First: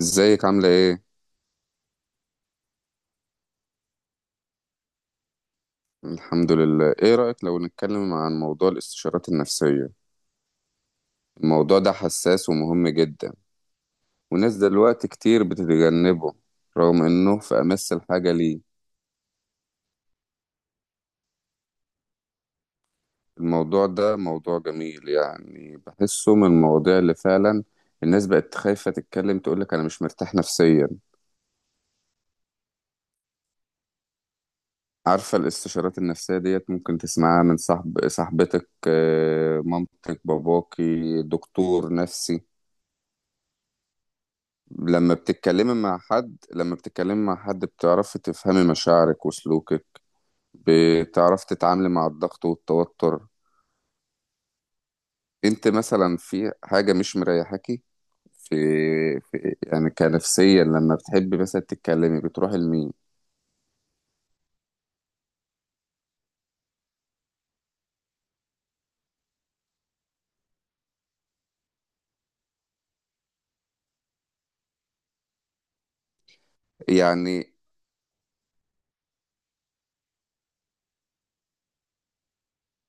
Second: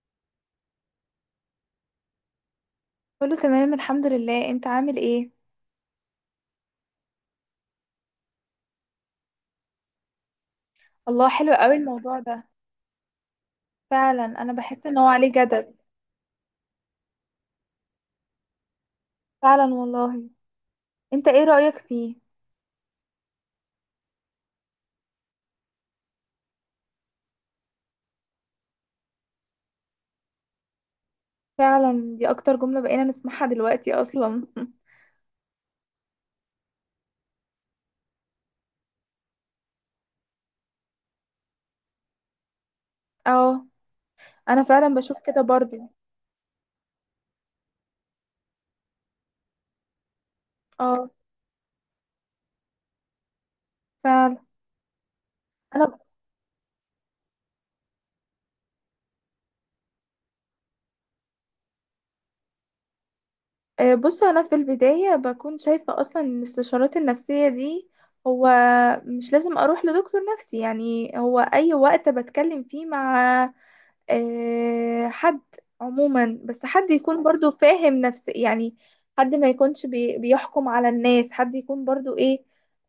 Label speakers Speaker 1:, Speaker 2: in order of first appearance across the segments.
Speaker 1: ازيك عاملة ايه؟
Speaker 2: كله تمام، الحمد لله. انت عامل ايه؟
Speaker 1: الحمد لله. ايه رأيك لو نتكلم عن موضوع الاستشارات النفسية؟
Speaker 2: الله، حلو قوي
Speaker 1: الموضوع ده
Speaker 2: الموضوع ده.
Speaker 1: حساس ومهم جدا،
Speaker 2: فعلا، انا
Speaker 1: وناس
Speaker 2: بحس ان هو
Speaker 1: دلوقتي
Speaker 2: عليه
Speaker 1: كتير
Speaker 2: جدل.
Speaker 1: بتتجنبه رغم انه في امس الحاجة ليه.
Speaker 2: فعلا والله. انت ايه رأيك فيه؟
Speaker 1: الموضوع ده موضوع جميل، يعني بحسه من المواضيع اللي فعلا الناس بقت خايفة تتكلم تقولك انا مش مرتاح نفسيا.
Speaker 2: فعلا، دي اكتر جملة بقينا نسمعها دلوقتي اصلا.
Speaker 1: عارفة الاستشارات النفسية ديت ممكن تسمعها من صاحب صاحبتك، مامتك، باباكي، دكتور نفسي.
Speaker 2: اه. انا فعلا
Speaker 1: لما
Speaker 2: بشوف كده
Speaker 1: بتتكلمي
Speaker 2: برضو.
Speaker 1: مع حد لما بتتكلمي مع حد بتعرفي تفهمي مشاعرك وسلوكك،
Speaker 2: اه.
Speaker 1: بتعرفي تتعاملي مع الضغط والتوتر.
Speaker 2: فعلا.
Speaker 1: انت
Speaker 2: انا
Speaker 1: مثلا في حاجة مش مريحاكي، في, في يعني كنفسيا لما بتحبي مثلا تتكلمي بتروحي لمين؟
Speaker 2: بص، انا في البداية بكون شايفة اصلا ان الاستشارات النفسية دي. هو مش لازم اروح لدكتور نفسي. يعني هو اي وقت بتكلم فيه مع حد عموما، بس حد يكون برضو
Speaker 1: يعني،
Speaker 2: فاهم نفس، يعني حد ما يكونش بيحكم على الناس، حد يكون برضو ايه،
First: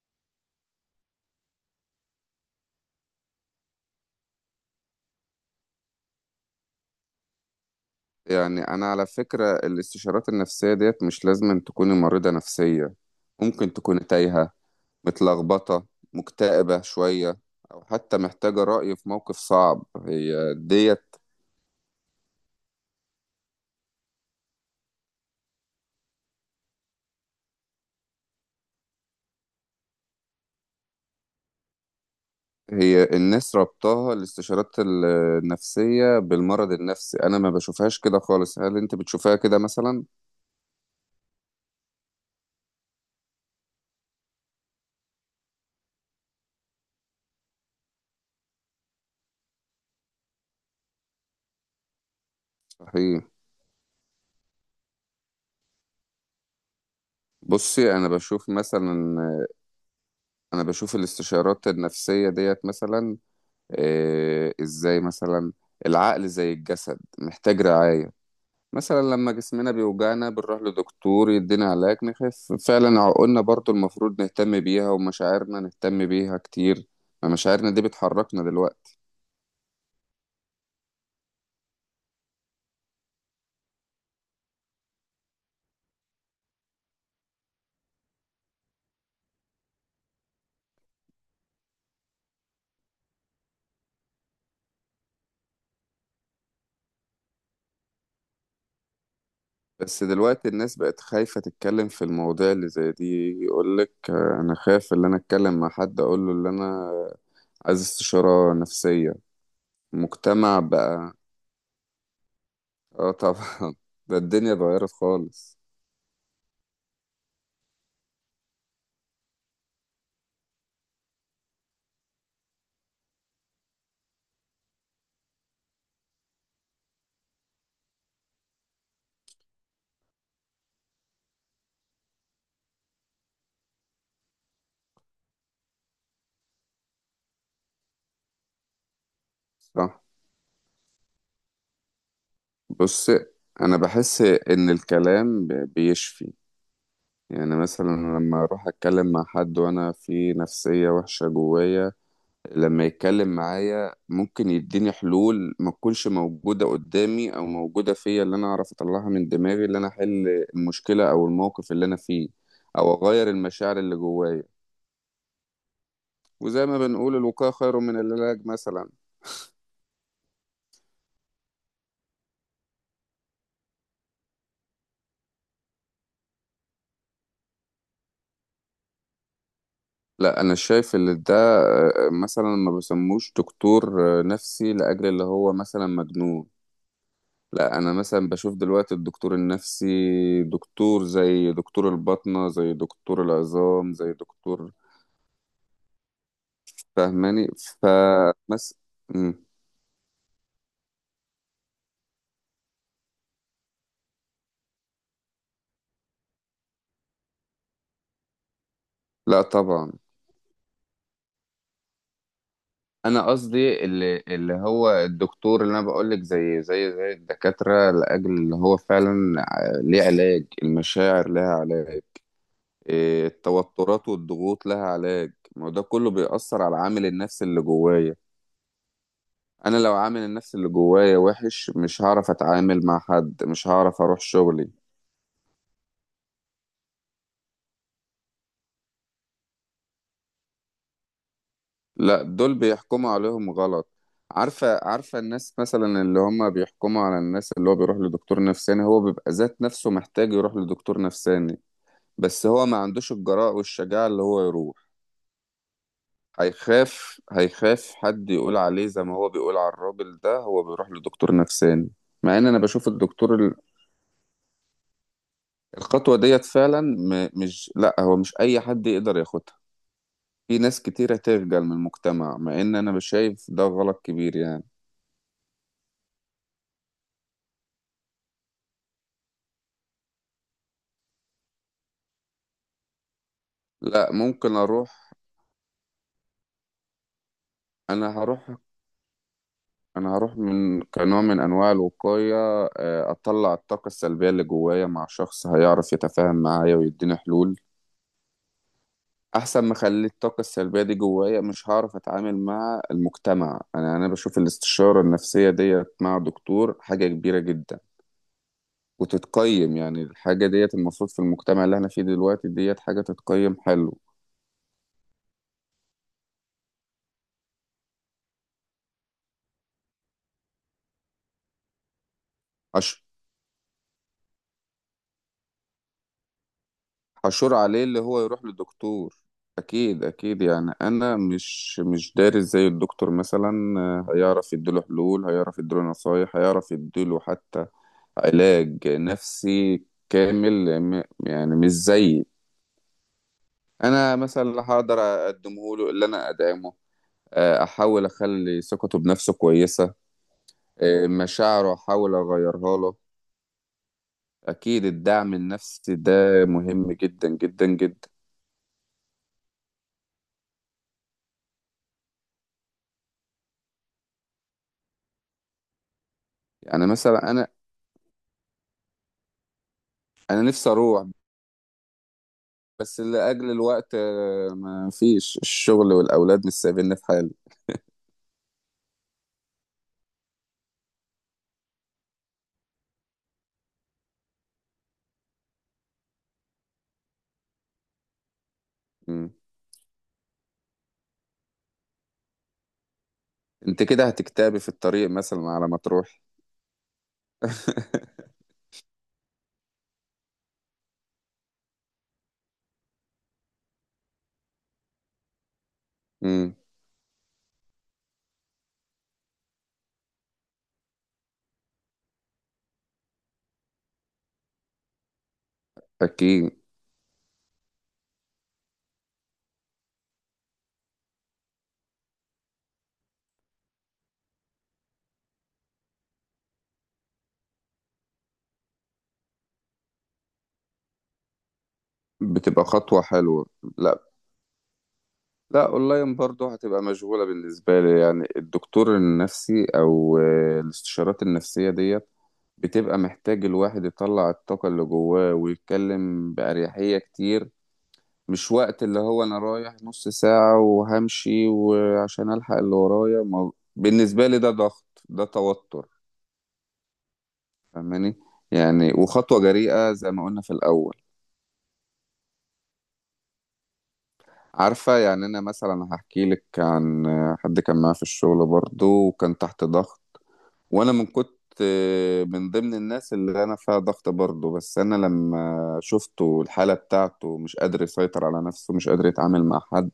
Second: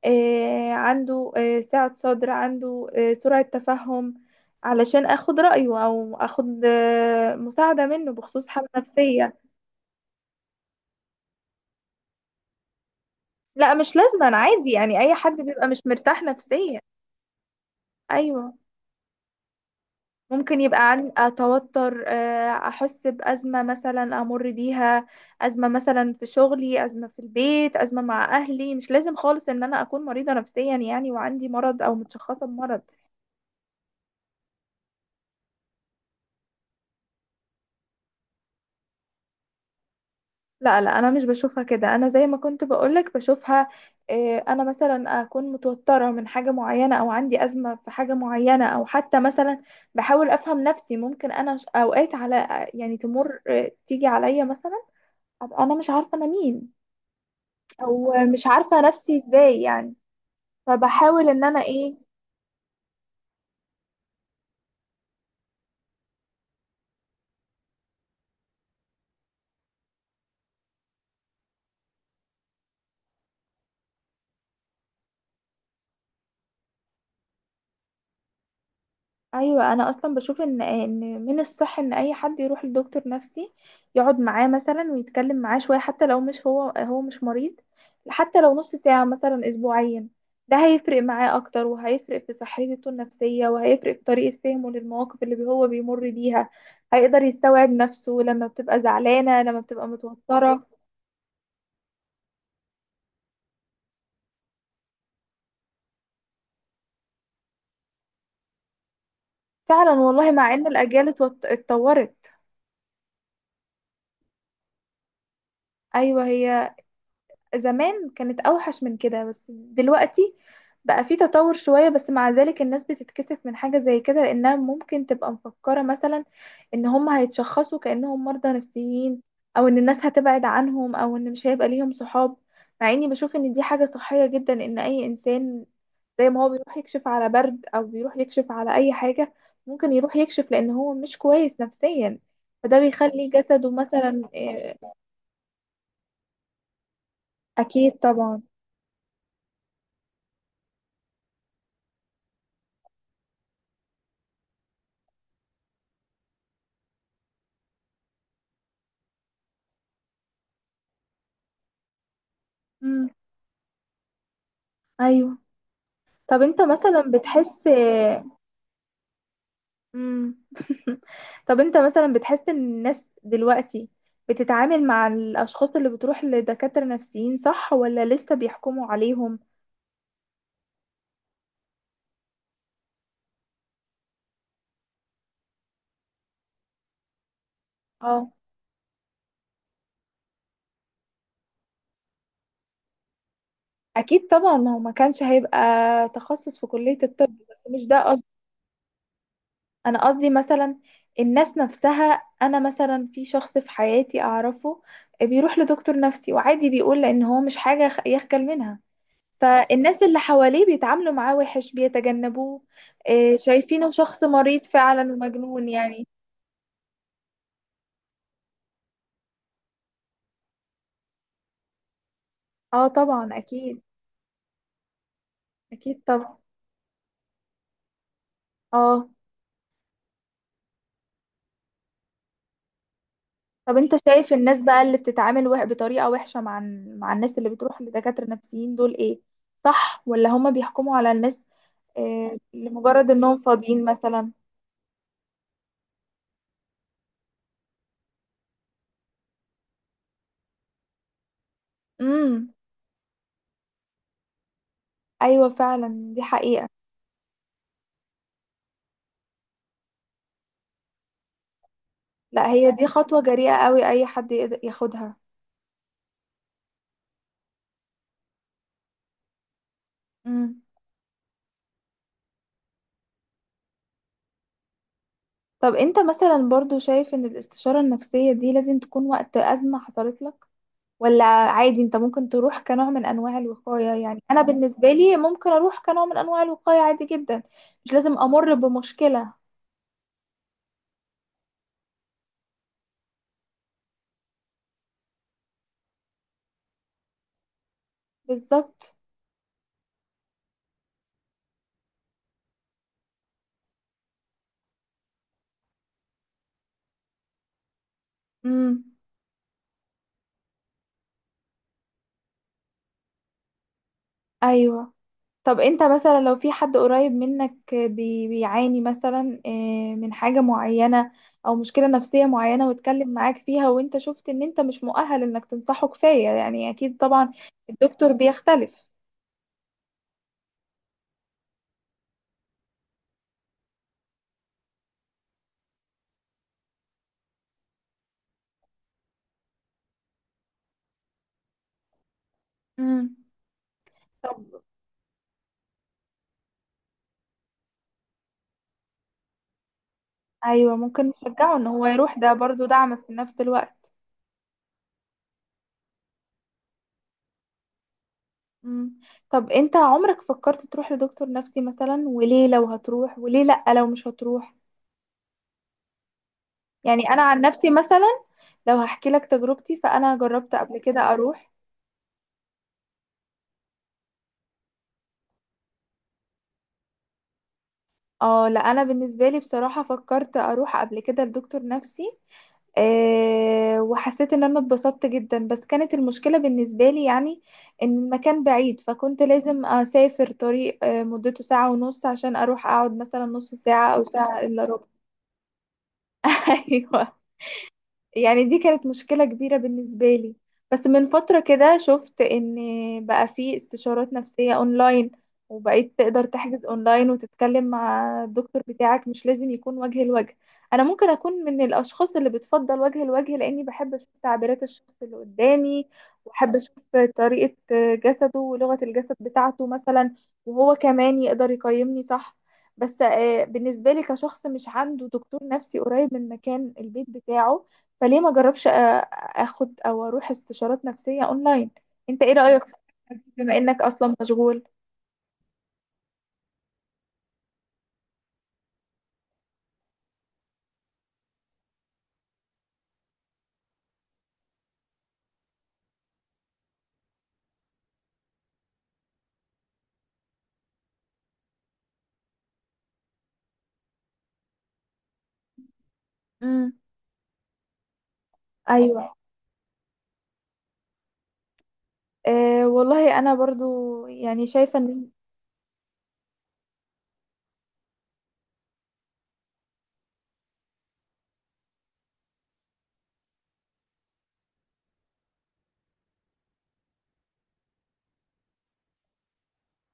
Speaker 2: عنده سعة صدر، عنده سرعة تفهم، علشان اخد رأيه او اخد مساعدة منه بخصوص
Speaker 1: يعني
Speaker 2: حالة
Speaker 1: انا على
Speaker 2: نفسية.
Speaker 1: فكرة الاستشارات النفسية ديت مش لازم أن تكوني مريضة نفسية، ممكن
Speaker 2: لا، مش
Speaker 1: تكوني
Speaker 2: لازم. انا
Speaker 1: تايهة،
Speaker 2: عادي، يعني اي حد بيبقى مش
Speaker 1: متلخبطة،
Speaker 2: مرتاح نفسيا.
Speaker 1: مكتئبة شوية، أو حتى
Speaker 2: ايوه.
Speaker 1: محتاجة رأي في موقف صعب. هي
Speaker 2: ممكن يبقى
Speaker 1: ديت.
Speaker 2: عن توتر، احس بازمه مثلا امر بيها. ازمه مثلا في شغلي، ازمه في البيت، ازمه مع اهلي. مش لازم خالص ان انا اكون مريضه نفسيا يعني وعندي مرض او متشخصه بمرض.
Speaker 1: هي الناس ربطها الاستشارات النفسية بالمرض النفسي، أنا ما بشوفهاش كده خالص، هل أنت بتشوفها كده مثلا؟
Speaker 2: لا، لا، انا مش بشوفها كده. انا زي ما كنت بقولك بشوفها. انا مثلا اكون متوتره من حاجه معينه، او عندي ازمه في حاجه معينه، او حتى مثلا بحاول افهم نفسي. ممكن انا اوقات على يعني
Speaker 1: صحيح.
Speaker 2: تمر، تيجي عليا مثلا. ابقى انا مش عارفه انا مين،
Speaker 1: بصي أنا
Speaker 2: ومش
Speaker 1: بشوف
Speaker 2: عارفة
Speaker 1: مثلا،
Speaker 2: نفسي ازاي يعني.
Speaker 1: أنا بشوف
Speaker 2: فبحاول ان انا
Speaker 1: الاستشارات
Speaker 2: ايه.
Speaker 1: النفسية ديت مثلا إيه إزاي مثلا. العقل زي الجسد محتاج رعاية. مثلا لما جسمنا بيوجعنا بنروح لدكتور يدينا علاج نخف فعلا، عقولنا برضو المفروض نهتم بيها، ومشاعرنا نهتم بيها كتير، ما مشاعرنا دي بتحركنا دلوقتي.
Speaker 2: ايوه، انا اصلا بشوف ان من الصح ان اي حد يروح لدكتور نفسي، يقعد معاه مثلا ويتكلم معاه شوية، حتى لو مش هو مش مريض. حتى لو نص ساعة مثلا اسبوعيا. ده هيفرق معاه اكتر، وهيفرق في صحته النفسية، وهيفرق في طريقة فهمه للمواقف اللي هو بيمر بيها. هيقدر يستوعب نفسه لما بتبقى زعلانة، لما بتبقى
Speaker 1: بس دلوقتي
Speaker 2: متوترة.
Speaker 1: الناس بقت خايفة تتكلم في المواضيع اللي زي دي، يقولك أنا خايف إن أنا أتكلم مع حد أقوله إن أنا عايز استشارة نفسية.
Speaker 2: فعلا والله، مع
Speaker 1: مجتمع
Speaker 2: ان الاجيال
Speaker 1: بقى.
Speaker 2: اتطورت.
Speaker 1: آه طبعا. ده الدنيا اتغيرت خالص.
Speaker 2: ايوه، هي زمان كانت اوحش من كده، بس دلوقتي بقى في تطور شوية. بس مع ذلك الناس بتتكسف من حاجة زي كده، لانها ممكن تبقى مفكرة مثلا ان هم هيتشخصوا كأنهم مرضى نفسيين، او ان الناس هتبعد عنهم، او ان مش هيبقى ليهم صحاب. مع اني بشوف ان دي حاجة صحية جدا، ان اي انسان زي ما هو بيروح يكشف على برد، او بيروح يكشف على اي حاجة، ممكن
Speaker 1: صح.
Speaker 2: يروح يكشف لان هو مش كويس نفسيا. فده
Speaker 1: بص
Speaker 2: بيخلي جسده
Speaker 1: أنا
Speaker 2: مثلا
Speaker 1: بحس إن الكلام بيشفي، يعني مثلا
Speaker 2: اكيد طبعا.
Speaker 1: لما أروح أتكلم مع حد وأنا في نفسية وحشة جوايا، لما يتكلم معايا ممكن يديني حلول ما تكونش موجودة قدامي أو موجودة فيا، اللي أنا أعرف أطلعها من دماغي، اللي أنا أحل المشكلة أو الموقف اللي أنا فيه، أو
Speaker 2: مم.
Speaker 1: أغير المشاعر اللي جوايا.
Speaker 2: ايوه. طب انت
Speaker 1: وزي ما
Speaker 2: مثلا
Speaker 1: بنقول، الوقاية
Speaker 2: بتحس.
Speaker 1: خير من العلاج مثلا.
Speaker 2: مم. طب انت مثلا بتحس ان الناس دلوقتي بتتعامل مع الاشخاص اللي بتروح لدكاترة نفسيين صح، ولا لسه بيحكموا عليهم؟
Speaker 1: لا أنا شايف إن ده مثلا ما بسموش دكتور نفسي لأجل اللي هو مثلا مجنون، لا انا
Speaker 2: اه،
Speaker 1: مثلا بشوف دلوقتي الدكتور النفسي دكتور زي دكتور الباطنة زي دكتور العظام زي
Speaker 2: اكيد طبعا،
Speaker 1: دكتور.
Speaker 2: ما هو ما كانش هيبقى تخصص في كلية الطب.
Speaker 1: فاهماني؟
Speaker 2: بس مش ده قصدي.
Speaker 1: فمس مم.
Speaker 2: انا قصدي مثلا الناس نفسها، انا مثلا في شخص في حياتي اعرفه بيروح لدكتور نفسي، وعادي بيقول لان هو مش حاجة يخجل منها.
Speaker 1: لا طبعا.
Speaker 2: فالناس اللي حواليه بيتعاملوا معاه وحش، بيتجنبوه،
Speaker 1: انا قصدي
Speaker 2: شايفينه شخص
Speaker 1: اللي
Speaker 2: مريض
Speaker 1: هو
Speaker 2: فعلا
Speaker 1: الدكتور
Speaker 2: ومجنون
Speaker 1: اللي انا
Speaker 2: يعني.
Speaker 1: بقول لك زي الدكاتره، لاجل اللي هو فعلا ليه علاج، المشاعر لها علاج،
Speaker 2: اه
Speaker 1: إيه،
Speaker 2: طبعا، اكيد.
Speaker 1: التوترات والضغوط لها علاج، ما هو ده
Speaker 2: اكيد
Speaker 1: كله
Speaker 2: طبعا.
Speaker 1: بيأثر على العامل النفسي اللي جوايا.
Speaker 2: اه.
Speaker 1: انا لو عامل النفسي اللي جوايا وحش مش هعرف اتعامل مع حد، مش
Speaker 2: طب انت
Speaker 1: هعرف اروح
Speaker 2: شايف الناس
Speaker 1: شغلي.
Speaker 2: بقى اللي بتتعامل بطريقة وحشة مع مع الناس اللي بتروح لدكاترة نفسيين دول ايه، صح، ولا هما بيحكموا على الناس
Speaker 1: لا دول بيحكموا
Speaker 2: لمجرد انهم
Speaker 1: عليهم
Speaker 2: فاضيين
Speaker 1: غلط.
Speaker 2: مثلا؟
Speaker 1: عارفة الناس مثلا اللي هم بيحكموا على الناس اللي هو بيروح لدكتور نفساني هو بيبقى ذات نفسه محتاج يروح لدكتور نفساني، بس
Speaker 2: امم.
Speaker 1: هو ما عندوش الجراءة والشجاعة اللي هو يروح،
Speaker 2: ايوه فعلا، دي حقيقة.
Speaker 1: هيخاف هيخاف حد يقول عليه زي ما هو بيقول على الراجل ده هو بيروح لدكتور نفساني. مع
Speaker 2: لا،
Speaker 1: ان انا
Speaker 2: هي دي
Speaker 1: بشوف
Speaker 2: خطوة
Speaker 1: الدكتور
Speaker 2: جريئة قوي اي حد يقدر ياخدها.
Speaker 1: الخطوة ديت فعلا مش لا هو مش اي حد يقدر ياخدها. في
Speaker 2: مم.
Speaker 1: ناس كتيرة تخجل من المجتمع مع ان انا بشايف ده غلط كبير يعني.
Speaker 2: طب انت مثلا برضو شايف ان الاستشارة النفسية دي لازم تكون وقت أزمة حصلت لك، ولا عادي انت ممكن تروح كنوع من انواع الوقاية؟
Speaker 1: لا،
Speaker 2: يعني انا
Speaker 1: ممكن
Speaker 2: بالنسبة
Speaker 1: اروح.
Speaker 2: لي ممكن اروح كنوع من انواع الوقاية عادي جدا، مش
Speaker 1: انا
Speaker 2: لازم امر
Speaker 1: هروح
Speaker 2: بمشكلة.
Speaker 1: انا هروح من كنوع من انواع الوقايه، اطلع الطاقه السلبيه اللي جوايا مع شخص هيعرف يتفاهم معايا ويديني حلول.
Speaker 2: بالظبط.
Speaker 1: احسن ما اخلي الطاقه السلبيه دي جوايا مش هعرف اتعامل مع المجتمع. انا بشوف الاستشاره النفسيه ديت مع دكتور حاجه كبيره جدا،
Speaker 2: امم.
Speaker 1: وتتقيم يعني الحاجه ديت المفروض في المجتمع اللي احنا فيه دلوقتي ديت حاجه تتقيم. حلو.
Speaker 2: ايوه. طب انت مثلا لو في حد قريب منك بيعاني مثلا من حاجة معينة، او مشكلة نفسية معينة
Speaker 1: أش-
Speaker 2: واتكلم معاك فيها، وانت شفت ان انت مش مؤهل انك تنصحه كفاية، يعني اكيد طبعا
Speaker 1: حشور عليه اللي
Speaker 2: الدكتور
Speaker 1: هو يروح
Speaker 2: بيختلف.
Speaker 1: للدكتور. اكيد اكيد، يعني انا مش دارس زي الدكتور مثلا، هيعرف يديله حلول، هيعرف يديله نصايح، هيعرف يديله حتى علاج نفسي كامل يعني مش زي
Speaker 2: مم.
Speaker 1: انا مثلا.
Speaker 2: طب.
Speaker 1: لا هقدر اقدمه له، اللي انا ادعمه، احاول اخلي ثقته بنفسه كويسة،
Speaker 2: ايوه، ممكن نشجعه ان
Speaker 1: مشاعره
Speaker 2: هو
Speaker 1: احاول
Speaker 2: يروح، ده برضو
Speaker 1: اغيرها له.
Speaker 2: دعم في نفس الوقت.
Speaker 1: اكيد الدعم النفسي ده مهم جدا جدا جدا.
Speaker 2: مم. طب انت عمرك فكرت تروح لدكتور نفسي مثلا؟ وليه لو هتروح، وليه لأ لو مش هتروح؟
Speaker 1: يعني
Speaker 2: يعني انا
Speaker 1: مثلا
Speaker 2: عن
Speaker 1: انا
Speaker 2: نفسي مثلا، لو هحكي لك تجربتي، فانا
Speaker 1: انا
Speaker 2: جربت
Speaker 1: نفسي
Speaker 2: قبل كده
Speaker 1: اروح،
Speaker 2: اروح.
Speaker 1: بس لأجل الوقت، ما فيش، الشغل والأولاد مش سايبيني في حالي.
Speaker 2: اه، لا، انا بالنسبه لي بصراحه فكرت اروح قبل كده لدكتور نفسي، وحسيت ان انا اتبسطت جدا. بس كانت المشكلة بالنسبة لي، يعني ان المكان بعيد، فكنت
Speaker 1: مم.
Speaker 2: لازم اسافر طريق مدته ساعة ونص عشان اروح اقعد مثلا نص
Speaker 1: انت
Speaker 2: ساعة او
Speaker 1: كده
Speaker 2: ساعة
Speaker 1: هتكتبي
Speaker 2: الا
Speaker 1: في
Speaker 2: ربع.
Speaker 1: الطريق مثلا على ما تروحي.
Speaker 2: ايوه. يعني دي كانت مشكلة كبيرة بالنسبة لي. بس من فترة كده شفت ان بقى في استشارات نفسية اونلاين، وبقيت تقدر
Speaker 1: امم.
Speaker 2: تحجز اونلاين وتتكلم مع الدكتور بتاعك، مش لازم يكون وجه لوجه. انا ممكن اكون من الاشخاص اللي بتفضل وجه لوجه، لاني بحب اشوف تعبيرات الشخص اللي قدامي،
Speaker 1: اكيد
Speaker 2: واحب اشوف طريقة جسده ولغة الجسد بتاعته مثلا، وهو كمان يقدر يقيمني صح. بس بالنسبة لي كشخص مش عنده دكتور نفسي قريب من مكان البيت بتاعه، فليه ما جربش اخد او اروح استشارات نفسية اونلاين؟ انت ايه رأيك
Speaker 1: بتبقى
Speaker 2: في
Speaker 1: خطوة
Speaker 2: الحاجات دي،
Speaker 1: حلوة.
Speaker 2: بما انك
Speaker 1: لا
Speaker 2: اصلا مشغول؟
Speaker 1: لا، اونلاين برضو هتبقى مشغولة بالنسبة لي، يعني الدكتور النفسي او الاستشارات النفسية ديت بتبقى محتاج الواحد يطلع الطاقة اللي جواه ويتكلم بأريحية كتير، مش وقت اللي هو انا رايح نص ساعة وهمشي، وعشان الحق اللي ورايا، ما بالنسبة لي ده ضغط، ده توتر.
Speaker 2: امم.
Speaker 1: فاهماني؟ يعني
Speaker 2: ايوه.
Speaker 1: وخطوة جريئة زي ما قلنا في الاول.
Speaker 2: أه والله، انا برضو يعني شايفة
Speaker 1: عارفة،
Speaker 2: ان
Speaker 1: يعني انا مثلا هحكي لك عن حد كان معايا في الشغل برضو وكان تحت ضغط، وانا من كنت من ضمن الناس اللي انا فيها ضغط برضو، بس انا لما شفته الحالة بتاعته مش قادر يسيطر على نفسه، مش قادر يتعامل مع حد،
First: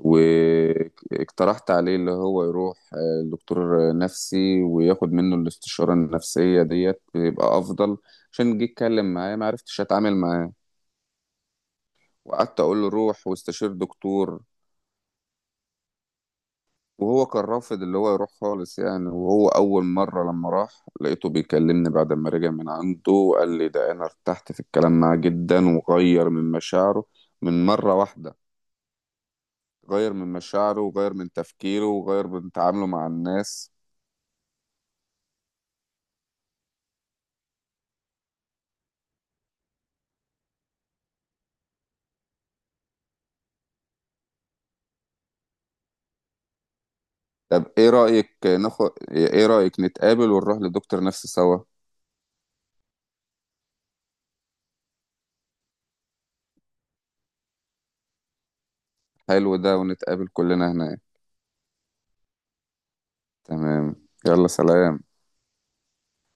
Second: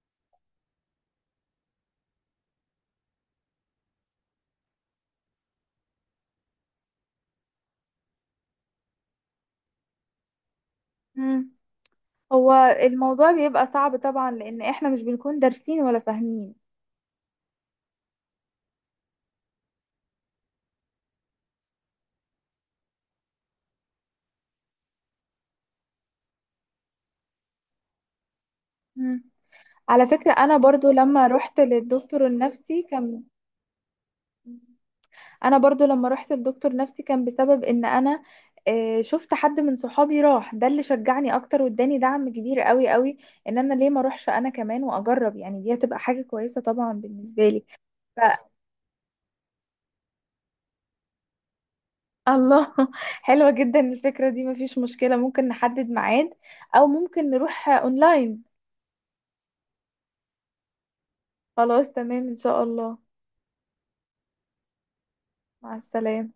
Speaker 1: واقترحت عليه اللي هو يروح لدكتور نفسي وياخد منه الاستشارة النفسية ديت بيبقى أفضل، عشان جيت أتكلم معاه ما عرفتش أتعامل معاه،
Speaker 2: امم. هو
Speaker 1: وقعدت أقول له روح
Speaker 2: الموضوع بيبقى
Speaker 1: واستشير
Speaker 2: صعب طبعا،
Speaker 1: دكتور.
Speaker 2: لان احنا مش بنكون دارسين ولا فاهمين.
Speaker 1: وهو كان رافض اللي هو يروح خالص يعني، وهو أول مرة لما راح لقيته بيكلمني بعد ما رجع من عنده قال لي ده أنا ارتحت في الكلام معاه جدا وغير من مشاعره من مرة واحدة،
Speaker 2: امم. على
Speaker 1: غير
Speaker 2: فكرة
Speaker 1: من
Speaker 2: انا
Speaker 1: مشاعره
Speaker 2: برضو
Speaker 1: وغير
Speaker 2: لما
Speaker 1: من
Speaker 2: رحت
Speaker 1: تفكيره
Speaker 2: للدكتور
Speaker 1: وغير من
Speaker 2: النفسي
Speaker 1: تعامله مع
Speaker 2: كان.
Speaker 1: الناس.
Speaker 2: انا برضو لما رحت لدكتور نفسي كان بسبب ان انا شفت حد من صحابي راح، ده اللي شجعني اكتر واداني دعم كبير قوي قوي، ان انا ليه ما اروحش انا كمان واجرب؟ يعني دي هتبقى حاجة كويسة طبعا بالنسبة لي.
Speaker 1: طب ايه
Speaker 2: ف...
Speaker 1: رأيك ناخد ايه رأيك نتقابل ونروح لدكتور نفسي سوا؟
Speaker 2: الله، حلوة جدا الفكرة دي. مفيش مشكلة، ممكن نحدد ميعاد، او ممكن نروح اونلاين.
Speaker 1: حلو ده، ونتقابل كلنا هناك.
Speaker 2: خلاص، تمام ان شاء الله.
Speaker 1: تمام، يلا سلام.
Speaker 2: مع السلامة.